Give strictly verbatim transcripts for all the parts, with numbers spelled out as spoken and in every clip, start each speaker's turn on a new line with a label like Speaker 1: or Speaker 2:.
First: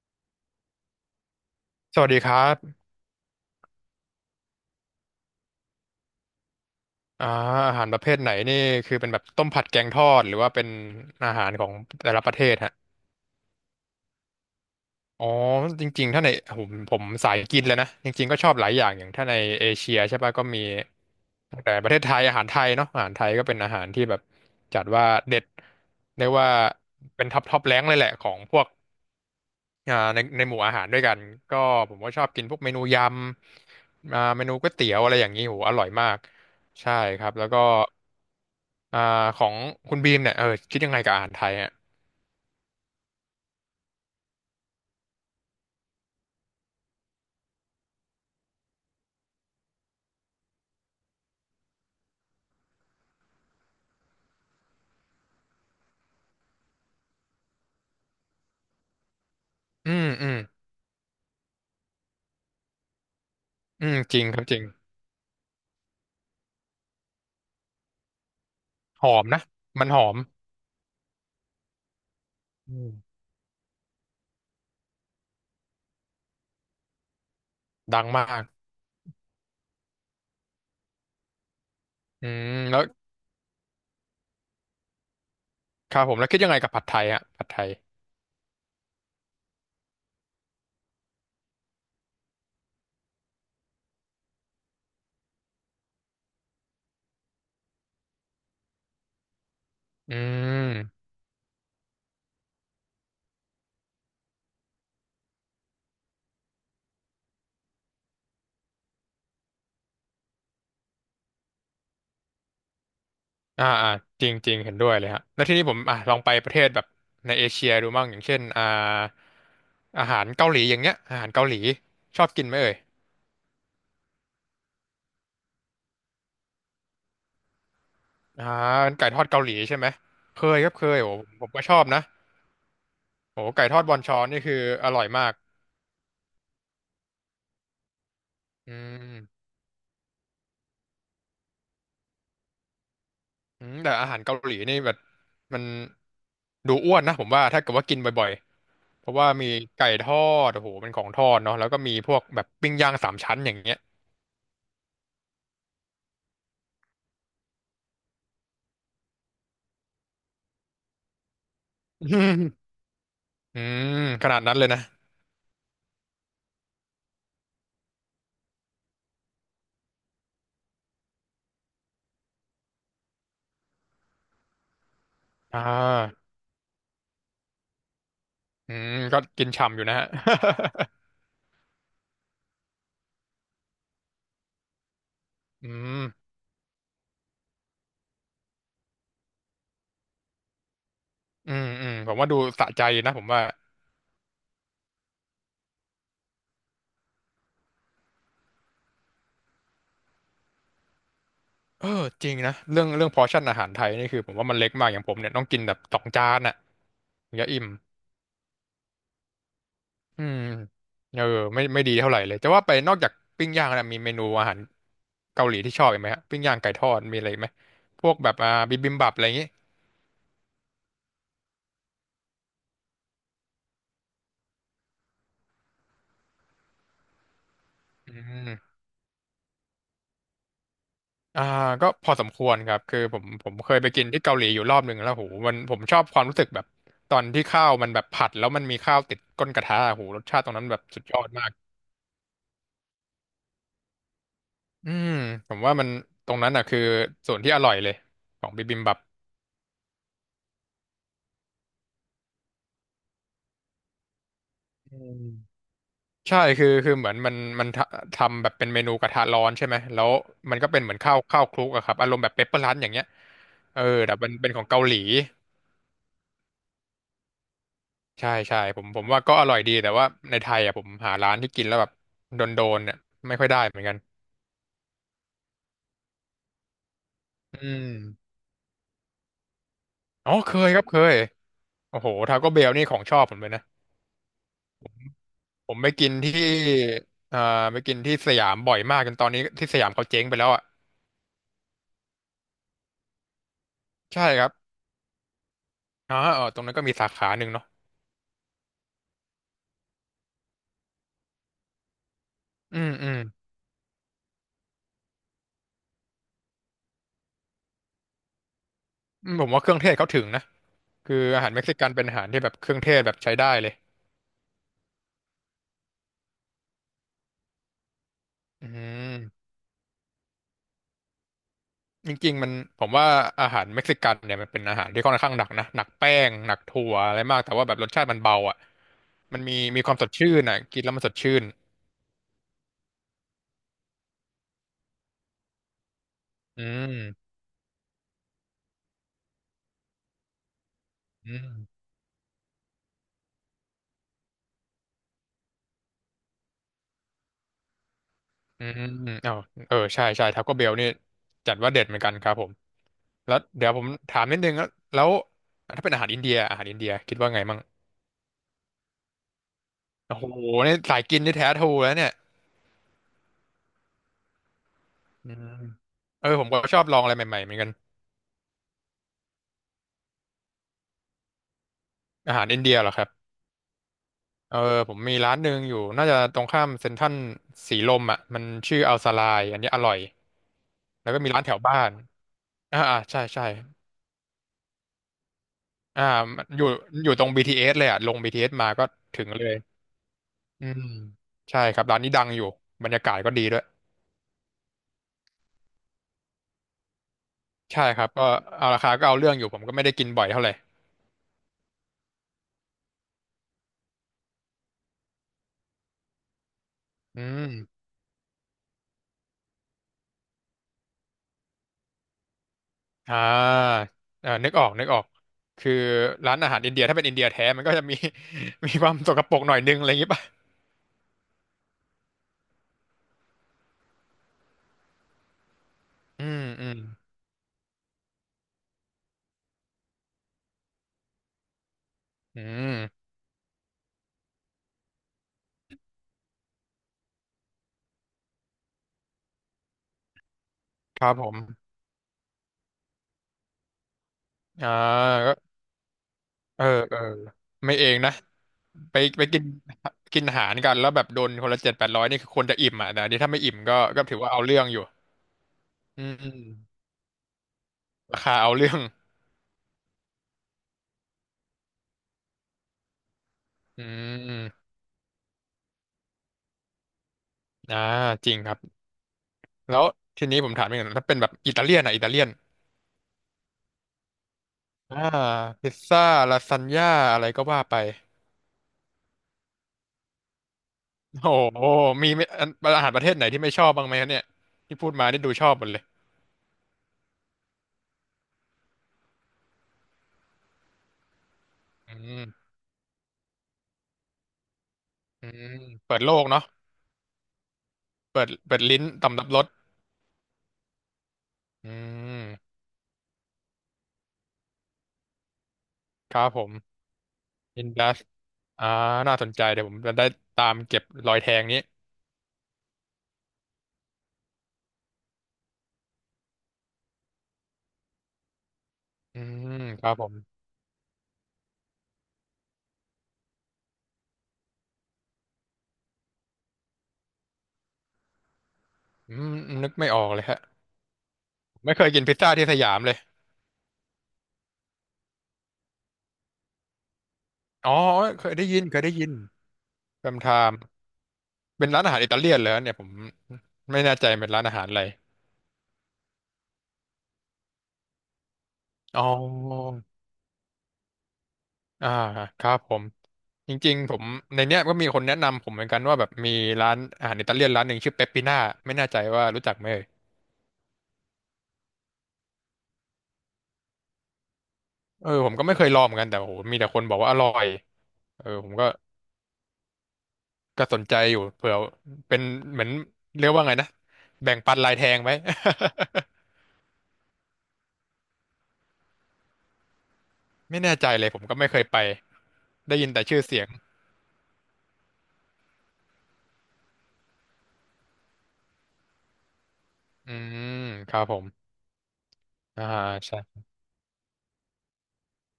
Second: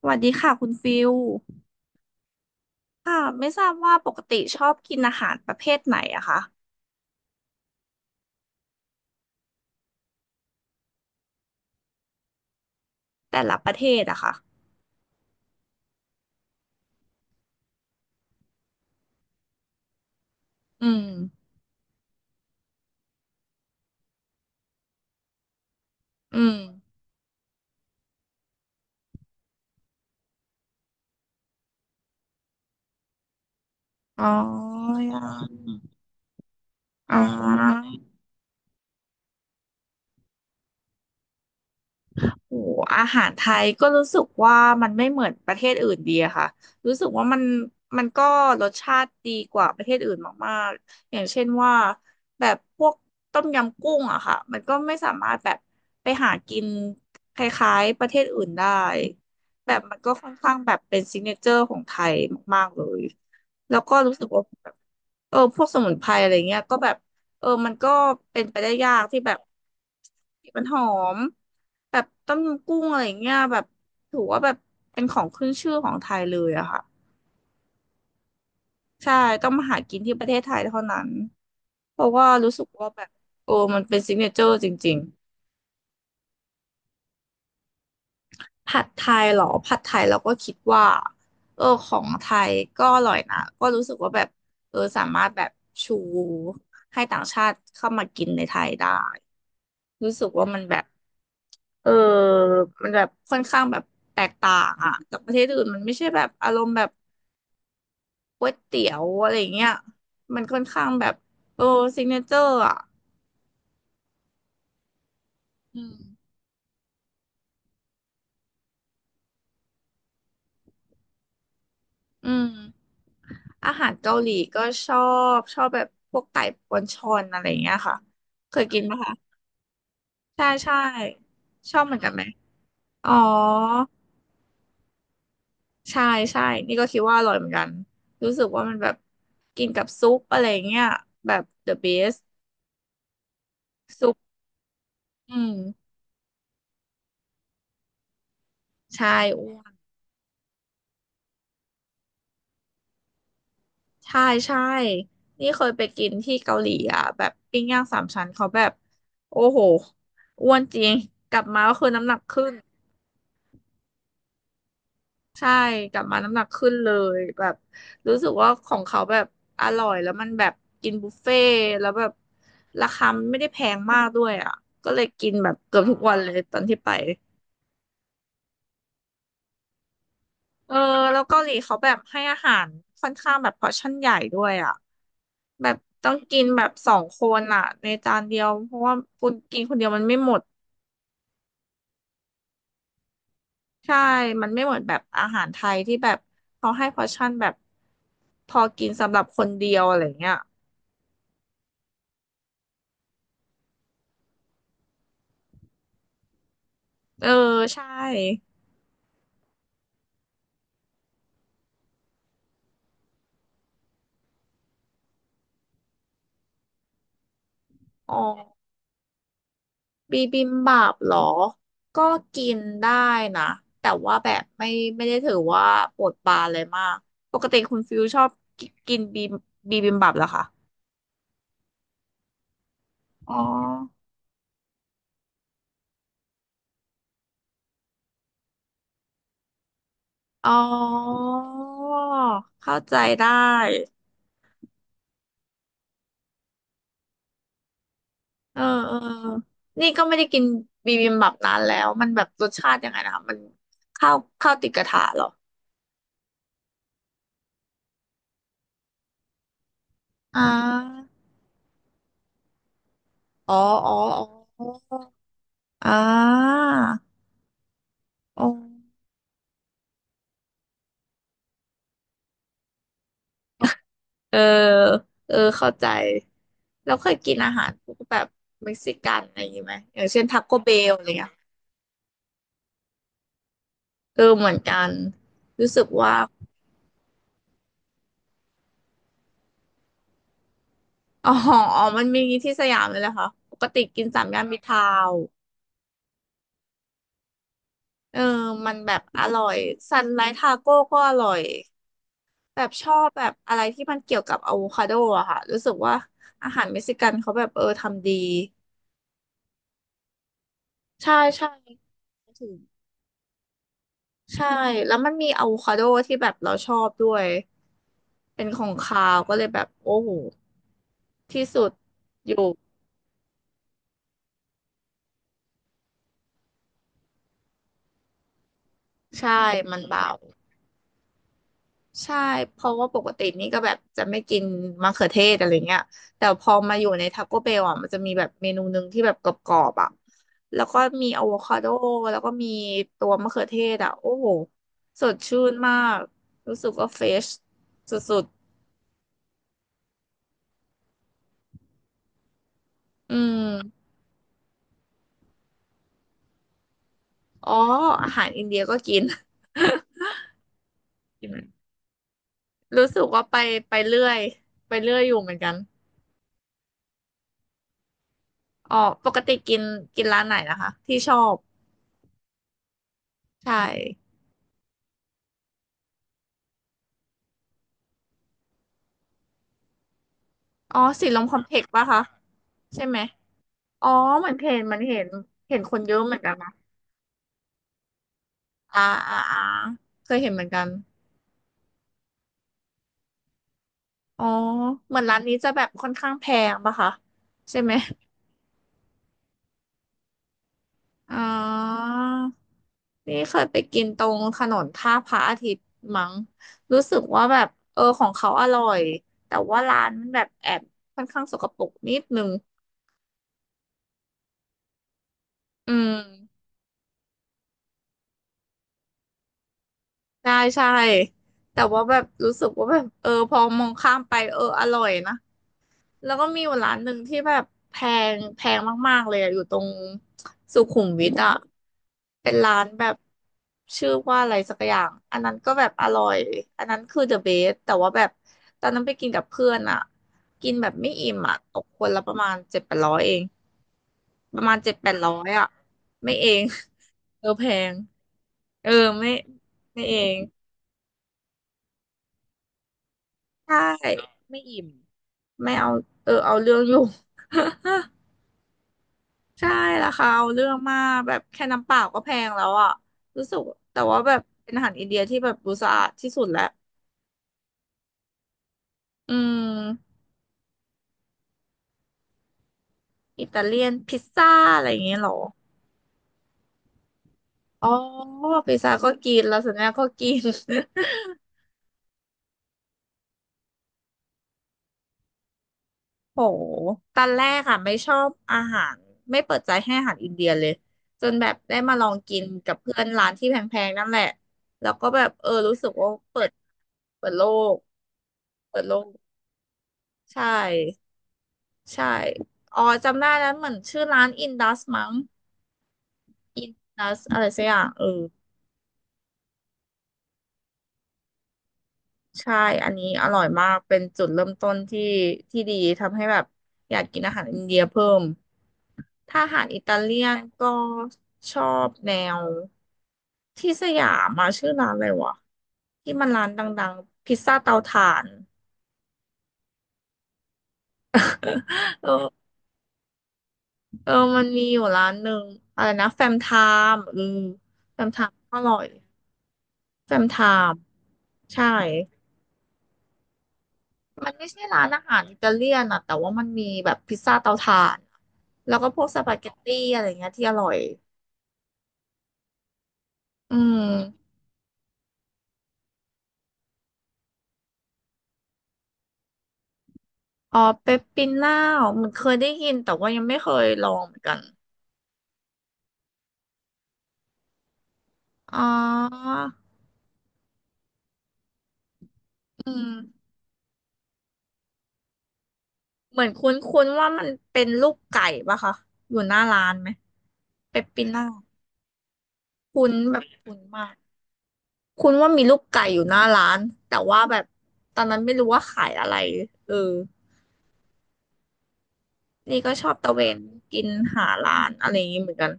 Speaker 1: สวัสดีค่ะคุณฟิล
Speaker 2: สวัสดีครับ
Speaker 1: ค่ะไม่ทราบว่าปกติชอบกินอาหารประเภทไหนอะคะ
Speaker 2: อ่าอาหารประเภทไหนนี่คือเป็นแบบต้มผัดแกงทอดหรือว่าเป็นอาหารของแต่ละประเทศฮะ
Speaker 1: แต่ละประเทศอะค่ะ
Speaker 2: อ๋อจริงๆถ้าในผมผมสายกินเลยนะจริงๆก็ชอบหลายอย่างอย่างถ้าในเอเชียใช่ปะก็มี
Speaker 1: อืม
Speaker 2: ตั้งแต่ประเทศไทยอาหารไทยเนาะอาหารไทยก็เป็นอาหารที่แบบจัดว่าเด็ดเรียก
Speaker 1: อื
Speaker 2: ว่า
Speaker 1: ม
Speaker 2: เป็นท็อปท็อปแรงเลยแหละของพวกอ่าในในหมู่อาหารด้วยกันก็ผมก็ชอบกินพวกเมนูยำอ่า
Speaker 1: อ๋อ
Speaker 2: เมนูก๋วยเตี๋ยวอะไรอย่างนี้โหอร่อยมากใช่
Speaker 1: อ๋อ
Speaker 2: ครับแล้วก็ อ่าของคุณบีมเนี่ยเออคิดยังไงกับอาหารไทยอ่ะ
Speaker 1: โอ้อาหารไทยก็รู้สึกว่ามันไม่เหมือนประเทศอื่นดีอะค่ะรู้สึกว่ามันมันก็รสชาติดีกว่าประเทศอื่นมากๆ อย่างเช่นว่าแบบพวกต้มยำกุ้งอะค่ะมันก็ไม่สามารถแบบไปหากินคล้ายๆประเทศอื่นได้แบบ
Speaker 2: อื
Speaker 1: มัน
Speaker 2: ม
Speaker 1: ก็
Speaker 2: อื
Speaker 1: ค่อน
Speaker 2: ม
Speaker 1: ข้างแบบเป็นซิกเนเจอร์ของไทยมากๆเลยแล้ว
Speaker 2: อื
Speaker 1: ก็
Speaker 2: ม
Speaker 1: รู้
Speaker 2: จริ
Speaker 1: สึ
Speaker 2: ง
Speaker 1: ก
Speaker 2: ครั
Speaker 1: ว่า
Speaker 2: บจริง
Speaker 1: แบบเออพวกสมุนไพรอะไรเงี้ยก็แบบ เออมันก็เป็นไปได้ยาก
Speaker 2: หอ
Speaker 1: ที่
Speaker 2: ม
Speaker 1: แบบ
Speaker 2: นะมันหอม
Speaker 1: มันหอมแบบต้มยำกุ้
Speaker 2: อื
Speaker 1: ง
Speaker 2: ม
Speaker 1: อะไรอย่างเงี้ยแบบถือว่าแบบเป็นของขึ้นชื่อของไทยเลยอะค่ะ
Speaker 2: ดังมาก
Speaker 1: ใช่ต้องมาหากินที่ประเทศไทยเท่านั้นเพราะว่า
Speaker 2: อื
Speaker 1: รู้
Speaker 2: ม
Speaker 1: สึก
Speaker 2: แล้ว
Speaker 1: ว่าแบบโอ้มันเป็นซิกเนเจอร์จริง
Speaker 2: ครับผมแล้วคิดยังไงกับผัดไทยอ่ะผัดไทย
Speaker 1: ๆผัดไทยเหรอผัดไทยเราก็คิดว่าเออของไทยก็อร่อยนะก็รู้สึกว่าแบบเออสามารถแบบชูให้ต่างชาติเข้ามากินในไทยได้รู้
Speaker 2: อื
Speaker 1: สึกว่ามันแบบ
Speaker 2: ม
Speaker 1: เออมันแบบค่อนข้างแบบแตกต่างอ่ะกับประเทศอื่นมันไม่ใช่แบบอารมณ์แบบก๋วยเตี๋ยวอะไรอย่างเงี้ยมันค่อนข้างแบบโอ้ซิกเนเจอร์อ่ะ
Speaker 2: อ่าอ่าจริงจริงเห็นด้วยเลยฮะแล้วทีนี้ผ
Speaker 1: อื
Speaker 2: ม
Speaker 1: ม
Speaker 2: อ่ะลองไปประเทศแบบในเอเชียดูบ้างอย่างเช่นอ่าอาหารเกาหลีอย่างเงี้ยอาหารเกาหลีชอ
Speaker 1: อื
Speaker 2: บกิน
Speaker 1: ม
Speaker 2: ไหมเอ่ย
Speaker 1: อาหารเกาหลีก็ชอบชอบแบบพวกไก่ปอนชอนอะไรอย่างเงี้ยค่ะ
Speaker 2: อ่า
Speaker 1: เคยกินไหม
Speaker 2: ไก่
Speaker 1: คะ
Speaker 2: ทอดเกาหลีใช่ไหมเค
Speaker 1: ใช่
Speaker 2: ยครับ
Speaker 1: ใช่
Speaker 2: เคยโอ้ผมก็ช
Speaker 1: ช
Speaker 2: อ
Speaker 1: อบ
Speaker 2: บ
Speaker 1: เหมือน
Speaker 2: นะ
Speaker 1: กันไหมอ๋อ
Speaker 2: โอ้ไก่ทอดบอนชอนนี่คืออร่อยมาก
Speaker 1: ใช่ใช่นี่ก็คิดว่าอร่อยเหมือนกันรู้สึกว่า
Speaker 2: อื
Speaker 1: มันแบบ
Speaker 2: ม
Speaker 1: กินกับซุปอะไรอย่างเงี้ยแบบ the best
Speaker 2: อืมแต่อา
Speaker 1: ซุ
Speaker 2: หาร
Speaker 1: ป
Speaker 2: เกาหลีนี่แบบ
Speaker 1: อืม
Speaker 2: มันดูอ้วนนะผมว่าถ้าเกิดว่ากินบ่อยๆ เพราะ
Speaker 1: ใช่
Speaker 2: ว่ามีไก่ทอดโอ้โหเป็นของทอดเนาะแล้วก็มีพวกแบบปิ้งย่างสามชั้นอย่างเงี้ย
Speaker 1: ใช่ใช่นี่เคยไปกินที่เกาหลีอ่ะแบบปิ้งย่างสามชั้นเขาแบบโอ้โหอ้วนจริงกลับมาก็คือ น้ำหนั
Speaker 2: อื
Speaker 1: กขึ้น
Speaker 2: มอืมขนาดนั้นเลยนะ
Speaker 1: ใช่กลับมาน้ำหนักขึ้นเลยแบบรู้สึกว่าของเขาแบบอร่อยแล้วมันแบบกินบุฟเฟ่ต์แล้วแบบราคามไม่ได้แพงมากด้วยอ่ะก็เลยกินแบบ
Speaker 2: อ่
Speaker 1: เกือบทุกวัน
Speaker 2: า
Speaker 1: เลยตอนที่ไป
Speaker 2: อืมก็กินฉ่ำอยู่นะฮะ
Speaker 1: เออ แล้วเกาหลีเขาแบบให้อาหารค่อนข้างแบบพอร์ชั่นใหญ่ด้วยอ่ะ แบ
Speaker 2: อื
Speaker 1: บ
Speaker 2: ม
Speaker 1: ต้องกินแบบสองคนอ่ะในจานเดียวเพราะว่าคุณกินคนเดียวมันไม่หมด
Speaker 2: อืมอืมผมว่าดูสะใจนะผมว่า
Speaker 1: ใช่มันไม่เหมือนแบบอาหารไทยที่แบบเขาให้พอร์ชั่นแบบพอกินสำหรับคนเดียวอะไรเงี้ย
Speaker 2: เออจริงนะเรื่องเรื่องพอร์ชั่นอาหารไทยนี่คือผมว่ามันเล็กมากอย่างผมเนี่ยต้องกินแบบสองจานอ่ะ
Speaker 1: เออ
Speaker 2: ถึงจะอิ่ม
Speaker 1: ใช่
Speaker 2: อืมเออไม่ไม่ดีเท่าไหร่เลยแต่ว่าไปนอกจากปิ้งย่างนะมีเมนูอาหารเกาหลีที่ชอบอีกไหมฮะปิ้งย่างไก่ทอดมีอะไรอีกไหมพว
Speaker 1: อ๋อ
Speaker 2: กแบบอ่าบิบิมบับอะไรอย่างงี้
Speaker 1: บีบิมบับเหรอก็กินได้นะแต่ว่าแบบไม่ไม่ได้ถือว่าปวดปานเลยมากปกติคุณฟิว
Speaker 2: อื
Speaker 1: ชอบกิ
Speaker 2: ม
Speaker 1: กินบีบีบิมบับเหรอคะ
Speaker 2: อ่าก็พอสมควรครับคือผม
Speaker 1: อ๋อ
Speaker 2: ผมเคยไปกินที่เกาหลีอยู่รอบหนึ่งแล้วโหมันผมชอบความรู้สึกแบบตอนที่ข้าวมันแบบผัดแล้วมันมีข้าวติดก้นกระทะโหรสชาติต
Speaker 1: อ๋อ
Speaker 2: รงนั้นแบบสุดยอดมาก
Speaker 1: เข้าใจได้
Speaker 2: อืมผมว่ามันตรงนั้นอ่ะคือส่วนที่อร่อยเลยของ
Speaker 1: เออ
Speaker 2: บิบิม
Speaker 1: เอ
Speaker 2: บั
Speaker 1: อ
Speaker 2: บ
Speaker 1: นี่ก็ไม่ได้กินบิบิมบับนานแล้วมันแบบรสชาติยังไงนะมันข้าวข้าวติดกระทะเหรอ
Speaker 2: ใช่คือคือเหมือนมันมันทำทำแบบเป็นเมนูกระทะร้อนใช่ไหมแล้ว
Speaker 1: อ่า
Speaker 2: มันก็เป็นเหมือนข้าวข้าวคลุกอะครับอารมณ์แบบเปปเปอร์รันอย่างเงี้ย
Speaker 1: อ๋อ
Speaker 2: เออ
Speaker 1: อ๋อ
Speaker 2: แต่มันเป็นข
Speaker 1: อ๋
Speaker 2: องเกาหลี
Speaker 1: ออ่า
Speaker 2: ใช่
Speaker 1: อ๋อ
Speaker 2: ใช่ผมผมว่าก็อร่อยดีแต่ว่าในไทยอะผมหาร้านที่กินแล้วแบบโดนโดนเนี่ยไม่ค่อยได้เหมือนกัน
Speaker 1: เออเออเข้าใจแล้วเคยกินอา
Speaker 2: อื
Speaker 1: หาร
Speaker 2: ม
Speaker 1: พวกแบบเม็กซิกันอะไรอย่างงี้ไหมอย่างเช่น
Speaker 2: อ๋
Speaker 1: ท
Speaker 2: อ
Speaker 1: ก
Speaker 2: เค
Speaker 1: โกเบ
Speaker 2: ยครับ
Speaker 1: ล
Speaker 2: เค
Speaker 1: อะไร
Speaker 2: ย
Speaker 1: เงี้ย
Speaker 2: โอ้โหทาโก้เบลนี่ของชอบผมเลยนะ
Speaker 1: เออเหมือนกัน
Speaker 2: ผ
Speaker 1: รู้
Speaker 2: ม
Speaker 1: สึก
Speaker 2: ไปกิน
Speaker 1: ว่า
Speaker 2: ที่อ่าไปกินที่สยามบ่อยมากจนตอนนี้ที่สยามเขาเจ๊งไปแล้วอ่ะ
Speaker 1: อ๋ออ๋อมันมีที่สยามเลยเหรอคะปกติกินสา
Speaker 2: ใช่
Speaker 1: มย่า
Speaker 2: ค
Speaker 1: น
Speaker 2: รับ
Speaker 1: มิตรทาวน์
Speaker 2: อ๋อเออตรงนั้นก็มีสาขาหนึ่งเนาะ
Speaker 1: เออมันแบบอร่อยซันไลท์ทาโก้ก็อร่อย แบบ
Speaker 2: อื
Speaker 1: ช
Speaker 2: ม
Speaker 1: อ
Speaker 2: อื
Speaker 1: บ
Speaker 2: ม
Speaker 1: แบบอะไรที่มันเกี่ยวกับอะโวคาโดอะค่ะรู้สึกว่าอาหารเม็กซิกันเขาแบบเออทำดี
Speaker 2: อืมผมว่าเครื่องเทศเขาถึงนะ
Speaker 1: ใช่
Speaker 2: คืออา
Speaker 1: ใช่
Speaker 2: หารเม็กซิกันเป็นอาหารที่
Speaker 1: ถึ
Speaker 2: แบ
Speaker 1: ง
Speaker 2: บเครื่องเทศแบบใช้ได้เลย
Speaker 1: ใช่แล้วมันมีอะโวคาโดที่แบบเราชอบด้วยเป็นข
Speaker 2: อื
Speaker 1: องคาวก็เล
Speaker 2: ม
Speaker 1: ยแบบโอ้โหที่สุด
Speaker 2: จ
Speaker 1: อ
Speaker 2: ริงๆ
Speaker 1: ยู่
Speaker 2: มันผมว่าอาหารเม็กซิกันเนี่ยมันเป็นอาหารที่ค่อนข้างหนักนะหนักแป้งหนักถั่วอะไรมากแต่ว่าแบบรสชาติมันเบาอ่ะมั
Speaker 1: ใช่
Speaker 2: นมี
Speaker 1: มั
Speaker 2: มี
Speaker 1: น
Speaker 2: ความส
Speaker 1: เบา
Speaker 2: ดชื่นอ่ะกินแล้วมันสดชื่น
Speaker 1: ใช่เพราะว่าปกตินี่ก็แบบจะไม่กินมะเขือเทศอะไรเงี้ยแต่พอ
Speaker 2: อื
Speaker 1: มาอยู่
Speaker 2: ม
Speaker 1: ในท a c โกเบลอ่ะมันจะมีแบบเมนูหนึ่งที่แบบกรอบๆอ่ะแล้วก็มีอะโว
Speaker 2: อืม
Speaker 1: คาโดแล้วก็มีตัวมะเขือเทศอ่ะโอ้โหสดชื่นมากรู้สึกว่าเฟชสุด
Speaker 2: อืมอ้าวเออใช่ใช่ทาโก้เบลนี่จัดว่าเด็ดเหมือนกันครับผม
Speaker 1: ๆอื
Speaker 2: แล้ว
Speaker 1: ม
Speaker 2: เดี๋ยวผมถามนิดนึงแล้วแล้วถ้าเป็นอาหารอินเดียอาหารอินเดียคิดว่าไง
Speaker 1: อ๋อ
Speaker 2: มั่ง
Speaker 1: อาหารอินเดียก็กิน
Speaker 2: โอ้โหนี่สายกินนี่แท้ท รูแล้วเนี่ย
Speaker 1: รู้สึกว่าไปไปเรื่อยไปเรื่อยอยู่เห
Speaker 2: อื
Speaker 1: มือน
Speaker 2: ม
Speaker 1: กัน
Speaker 2: เออผมก็ชอบลองอะไรใหม่ๆเหมือนกัน
Speaker 1: อ๋อปกติกินกินร้านไหนนะคะที่ชอบ
Speaker 2: อาหารอินเดียเหรอครับ
Speaker 1: ใช่
Speaker 2: เออผมมีร้านหนึ่งอยู่น่าจะตรงข้ามเซ็นทรัลสีลมอ่ะมันชื่ออัลซาลายอันนี้อร่อย
Speaker 1: อ๋อสี
Speaker 2: แล้ว
Speaker 1: ล
Speaker 2: ก็
Speaker 1: ม
Speaker 2: มี
Speaker 1: คอ
Speaker 2: ร้า
Speaker 1: ม
Speaker 2: น
Speaker 1: เพ
Speaker 2: แถ
Speaker 1: ล็
Speaker 2: ว
Speaker 1: กซ์
Speaker 2: บ้า
Speaker 1: ป่ะ
Speaker 2: น
Speaker 1: คะ
Speaker 2: อ่า
Speaker 1: ใช่
Speaker 2: อ่า
Speaker 1: ไหม
Speaker 2: ใช่ใช่
Speaker 1: อ๋อเหมือนเห็นเหมันเห็นเห็นคนเยอะ
Speaker 2: อ่า
Speaker 1: เหมือนกัน
Speaker 2: มัน
Speaker 1: นะ
Speaker 2: อยู่อยู่ตรง บี ที เอส เอสเลยอ่ะลง บี ที เอส มา
Speaker 1: อ่า
Speaker 2: ก็
Speaker 1: อ่า
Speaker 2: ถึง
Speaker 1: อ่า
Speaker 2: เลย
Speaker 1: เคยเห็นเหมือนกั
Speaker 2: อื
Speaker 1: น
Speaker 2: มใช่ครับร้านนี้ดังอยู่บรรยากาศก็ดีด้วย
Speaker 1: อ๋อเหมือนร้านนี้จะแบบค่อนข้างแพงปะคะใช่ไหม
Speaker 2: ใช่ครับก็เอาราคาก็เอาเรื่องอยู่ผมก็ไม่ได้กินบ่อยเท่าไหร่
Speaker 1: อ๋อนี่เคยไปกินตรงถนนท่าพระอาทิตย์มั้งรู้สึก
Speaker 2: อื
Speaker 1: ว่าแบบ
Speaker 2: ม
Speaker 1: เออของเขาอร่อยแต่ว่าร้านมันแบบแอบค่อนข้างสกปรกนิดนึง
Speaker 2: อ่าเออนึกออกนึกออกคื
Speaker 1: อื
Speaker 2: อ
Speaker 1: ม
Speaker 2: ร้านอาหารอินเดียถ้าเป็นอินเดียแท้มันก็จะมี มีความสกปรกหน่อยนึงอะไรอย่างงี้ป่ะ
Speaker 1: ใช่ใช่แต่ว่าแบบรู้สึกว่าแบบเออพอมองข้ามไปเอออร่อยนะ แล้ว
Speaker 2: อื
Speaker 1: ก็มี
Speaker 2: ม
Speaker 1: อยู่
Speaker 2: อื
Speaker 1: ร้า
Speaker 2: ม
Speaker 1: นหนึ่งที่แบบแพงแพงมากๆเลยอะอยู่ตรงสุขุมวิทอ่ะเป็น
Speaker 2: อื
Speaker 1: ร้านแบบ
Speaker 2: ม
Speaker 1: ชื่อว่าอะไรสักอย่างอันนั้นก็แบบอร่อยอันนั้นคือ the best แต่ว่าแบบตอนนั้นไปกินกับเพื่อนอ่ะกินแบบไม่
Speaker 2: ครั
Speaker 1: อิ่
Speaker 2: บ
Speaker 1: ม
Speaker 2: ผ
Speaker 1: อ่ะ
Speaker 2: ม
Speaker 1: ตกคนละประมาณเจ็ดแปดร้อยเองประมาณ
Speaker 2: อ่า
Speaker 1: เจ็ดแปดร้อย
Speaker 2: ก็
Speaker 1: อ่ะไม่เอง
Speaker 2: เออเออ
Speaker 1: เออแพง
Speaker 2: ไม่เองนะ
Speaker 1: เออ
Speaker 2: ไป
Speaker 1: ไม่
Speaker 2: ไปกิน
Speaker 1: ไม่เอง
Speaker 2: กินอาหารกันแล้วแบบโดนคนละเจ็ดแปดร้อยนี่คือคนจะอิ่มอ่ะแต่อันนี้ถ้าไม่อิ่
Speaker 1: ใช่
Speaker 2: มก็ก็ถือว่า
Speaker 1: ไม่
Speaker 2: เอาเรื่องอยู่
Speaker 1: ไม่เอา
Speaker 2: อื
Speaker 1: เอ
Speaker 2: ม
Speaker 1: อ
Speaker 2: อื
Speaker 1: เอา
Speaker 2: ม
Speaker 1: เรื่องอยู่
Speaker 2: ราคาเอาเรื่อง
Speaker 1: ใช่ราคาเอาเรื่องมากแบบแค่น้ำเปล่าก็แพงแล้วอ่ะรู้สึกแต่
Speaker 2: อื
Speaker 1: ว่าแบบเป็นอา
Speaker 2: ม
Speaker 1: หารอินเดียที่แบบดูสะอาดที่สุดแล้ว
Speaker 2: อ่าจริงครับ
Speaker 1: อื
Speaker 2: แล้ว
Speaker 1: ม
Speaker 2: ทีนี้ผมถามอีกหน่อยถ้าเป็นแบบอิตาเลียนอ่ะอิตาเลียน
Speaker 1: อิตาเลียนพิซซ่าอะไรอย่างเงี้
Speaker 2: อ่า
Speaker 1: ยเหรอ
Speaker 2: พิซซ่าลาซานญ่าอะไรก็ว่า
Speaker 1: อ๋อ
Speaker 2: ไป
Speaker 1: พิซซ่าก็กินลาซานญ่าก็กิน
Speaker 2: โอ้โหมีไม่อันอาหารประเทศไหนที่ไม่ชอบบ้างไหมครับเนี่ยที่พูดมานี่ดูชอบหมดเลย
Speaker 1: โหตอนแรกอ่ะไม่ชอบอาหารไม่เปิดใจให้อาหารอินเดียเลยจนแบบได้มาลอ
Speaker 2: อื
Speaker 1: งกิ
Speaker 2: ม
Speaker 1: นกับเพื่อนร้านที่แพงๆนั่นแหละแล้วก็แบบ
Speaker 2: อื
Speaker 1: เออ
Speaker 2: ม
Speaker 1: รู้สึกว่า
Speaker 2: เปิดโล
Speaker 1: เปิ
Speaker 2: ก
Speaker 1: ด
Speaker 2: เนาะ
Speaker 1: เปิดโลก
Speaker 2: เปิด
Speaker 1: เปิ
Speaker 2: เปิด
Speaker 1: ดโล
Speaker 2: ลิ้น
Speaker 1: ก
Speaker 2: ต่ำรับรส
Speaker 1: ใช่
Speaker 2: อื
Speaker 1: ใช่
Speaker 2: ม
Speaker 1: อ๋อจำได้แล้วเหมือนชื่อร้านอินดัสมั้ง
Speaker 2: ครับผ
Speaker 1: อิ
Speaker 2: ม
Speaker 1: นดัสอะไรสักอย่า
Speaker 2: อิ
Speaker 1: ง
Speaker 2: น
Speaker 1: เอ
Speaker 2: ดัส
Speaker 1: อ
Speaker 2: อ่าน่าสนใจเดี๋ยวผมจะได้ตามเก็บรอยแทงนี้
Speaker 1: ใช่อันนี้อร่อยมากเป็นจุดเริ่มต้นที่ที่ดีทำให้แบบอยากกินอาหารอินเดียเพิ่มถ้า
Speaker 2: อื
Speaker 1: อาหารอิ
Speaker 2: ม
Speaker 1: ตา
Speaker 2: ครั
Speaker 1: เลี
Speaker 2: บผ
Speaker 1: ย
Speaker 2: ม
Speaker 1: นก็ชอบแนวที่สยามมาชื่อร้านอะไรวะที่มันร้านดังๆพิซซ่าเตาถ่าน
Speaker 2: อืมนึกไม่ออกเลยฮะไม่ เค
Speaker 1: เอ
Speaker 2: ยกินพิซ
Speaker 1: อ
Speaker 2: ซ่าที่สยามเลย
Speaker 1: เออมันมีอยู่ร้านหนึ่งอะไรนะแฟมไทม์อืม
Speaker 2: อ๋อ
Speaker 1: แฟมไทม์
Speaker 2: เคย
Speaker 1: อ
Speaker 2: ได้
Speaker 1: ร่อ
Speaker 2: ยิน
Speaker 1: ย
Speaker 2: เคยได้ยิน
Speaker 1: แฟม
Speaker 2: แฟ
Speaker 1: ไท
Speaker 2: มไทม์
Speaker 1: ม์ใช่
Speaker 2: เป็นร้านอาหารอิตาเลียนเหรอเนี่ยผมไม่แน่ใจ
Speaker 1: มันไม่
Speaker 2: เป็นร้า
Speaker 1: ใช่
Speaker 2: นอา
Speaker 1: ร้า
Speaker 2: หาร
Speaker 1: น
Speaker 2: อะไร
Speaker 1: อาหารอิตาเลียนอะแต่ว่ามันมีแบบพิซซ่าเตาถ่านแล้วก็พวกส
Speaker 2: อ๋อ
Speaker 1: ปาเกตตี้อะไรเงี้ยที่อร่อย
Speaker 2: อ่าครับผม
Speaker 1: อื
Speaker 2: จ
Speaker 1: ม
Speaker 2: ริงๆผมในเนี้ยก็มีคนแนะนำผมเหมือนกันว่าแบบมีร้านอาหารอิตาเลียนร้านหนึ่งชื่อเปปปิน่าไม่แน่ใจว่ารู้จักไหมเอ่ย
Speaker 1: อ๋อเปปปิน่าเหมือนเคยได้ยินแต่ว่ายังไม่เคยลองเหมือนกัน
Speaker 2: เออผมก็ไม่เคยลองเหมือนกันแต่โหมีแต่คนบอกว่าอร่อยเออ
Speaker 1: อ๋อ
Speaker 2: ผมก็ก็สนใจอยู่เผื่อเป็น
Speaker 1: อื
Speaker 2: เหมือ
Speaker 1: ม
Speaker 2: นเรียกว่าไงนะแบ่งปันลายแทงไหม
Speaker 1: เหมือนคุ้นๆว่ามันเป็นลูกไก่ปะคะอยู่หน้าร้านไหมเป
Speaker 2: ไม่
Speaker 1: ป
Speaker 2: แน่
Speaker 1: ปิ
Speaker 2: ใจ
Speaker 1: น่า
Speaker 2: เลยผมก็ไม่เคยไป
Speaker 1: คุ้น
Speaker 2: ได้ยิน
Speaker 1: แบ
Speaker 2: แต่
Speaker 1: บ
Speaker 2: ชื่อ
Speaker 1: คุ้น
Speaker 2: เสียง
Speaker 1: มากคุ้นว่ามีลูกไก่อยู่หน้าร้านแต่ว่าแบบตอนนั้นไม่รู้ว่าขายอะไรเออ
Speaker 2: อืมครับผม
Speaker 1: นี่ก็ช
Speaker 2: อ่า
Speaker 1: อบตะเว
Speaker 2: ใช่
Speaker 1: นกินหาร้านอะไรอย่างนี้เหมือนกัน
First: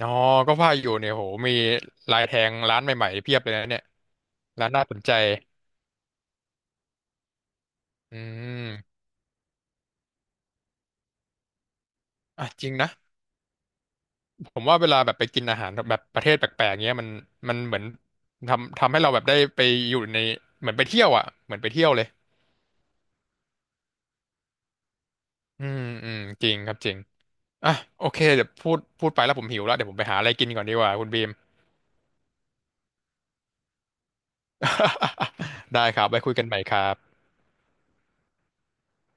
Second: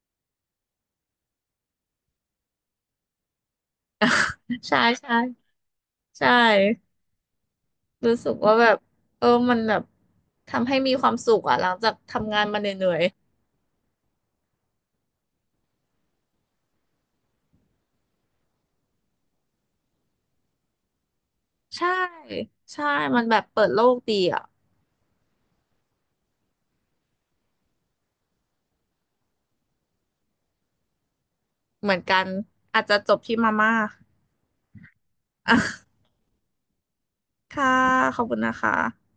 Speaker 2: อ๋อก็ว่าอยู่เนี่ยโหมีลายแทงร้านใหม่ๆเพียบเลยนะเนี่ยร้า น
Speaker 1: ใช่
Speaker 2: น่าสนใจ
Speaker 1: ใช่ใช่
Speaker 2: อื
Speaker 1: รู้สึกว่าแบบ
Speaker 2: ม
Speaker 1: เออมันแบบทำให้มีความสุขอ่ะหลังจากทำงาน
Speaker 2: อ่ะ
Speaker 1: มา
Speaker 2: จริง
Speaker 1: เห
Speaker 2: นะ
Speaker 1: นื่อย
Speaker 2: ผมว่าเวลาแบบไปกินอาหารแบบประเทศแปลกๆเงี้ยมันมันเหมือนทำทำให้เราแบบได้ไปอยู่ในเหมือนไปเที่ยวอ่ะเหมือนไป
Speaker 1: ๆ
Speaker 2: เที่ย
Speaker 1: ใช่
Speaker 2: วเลย
Speaker 1: ใช่มันแบบเปิดโลกดีอ่ะ
Speaker 2: อืมอืมจริงครับจริงอ่ะโอเคเดี๋ยวพูดพูดไปแล้วผมหิวแล้วเดี๋ยวผมไปหาอะไรกินก่อนดีกว่าคุณบีม
Speaker 1: เหมือนกันอาจจะจบที่มาม่า อ่ะ
Speaker 2: ได้ครับไว้คุยกันใหม่ครับ
Speaker 1: ค่ะขอบคุณนะคะ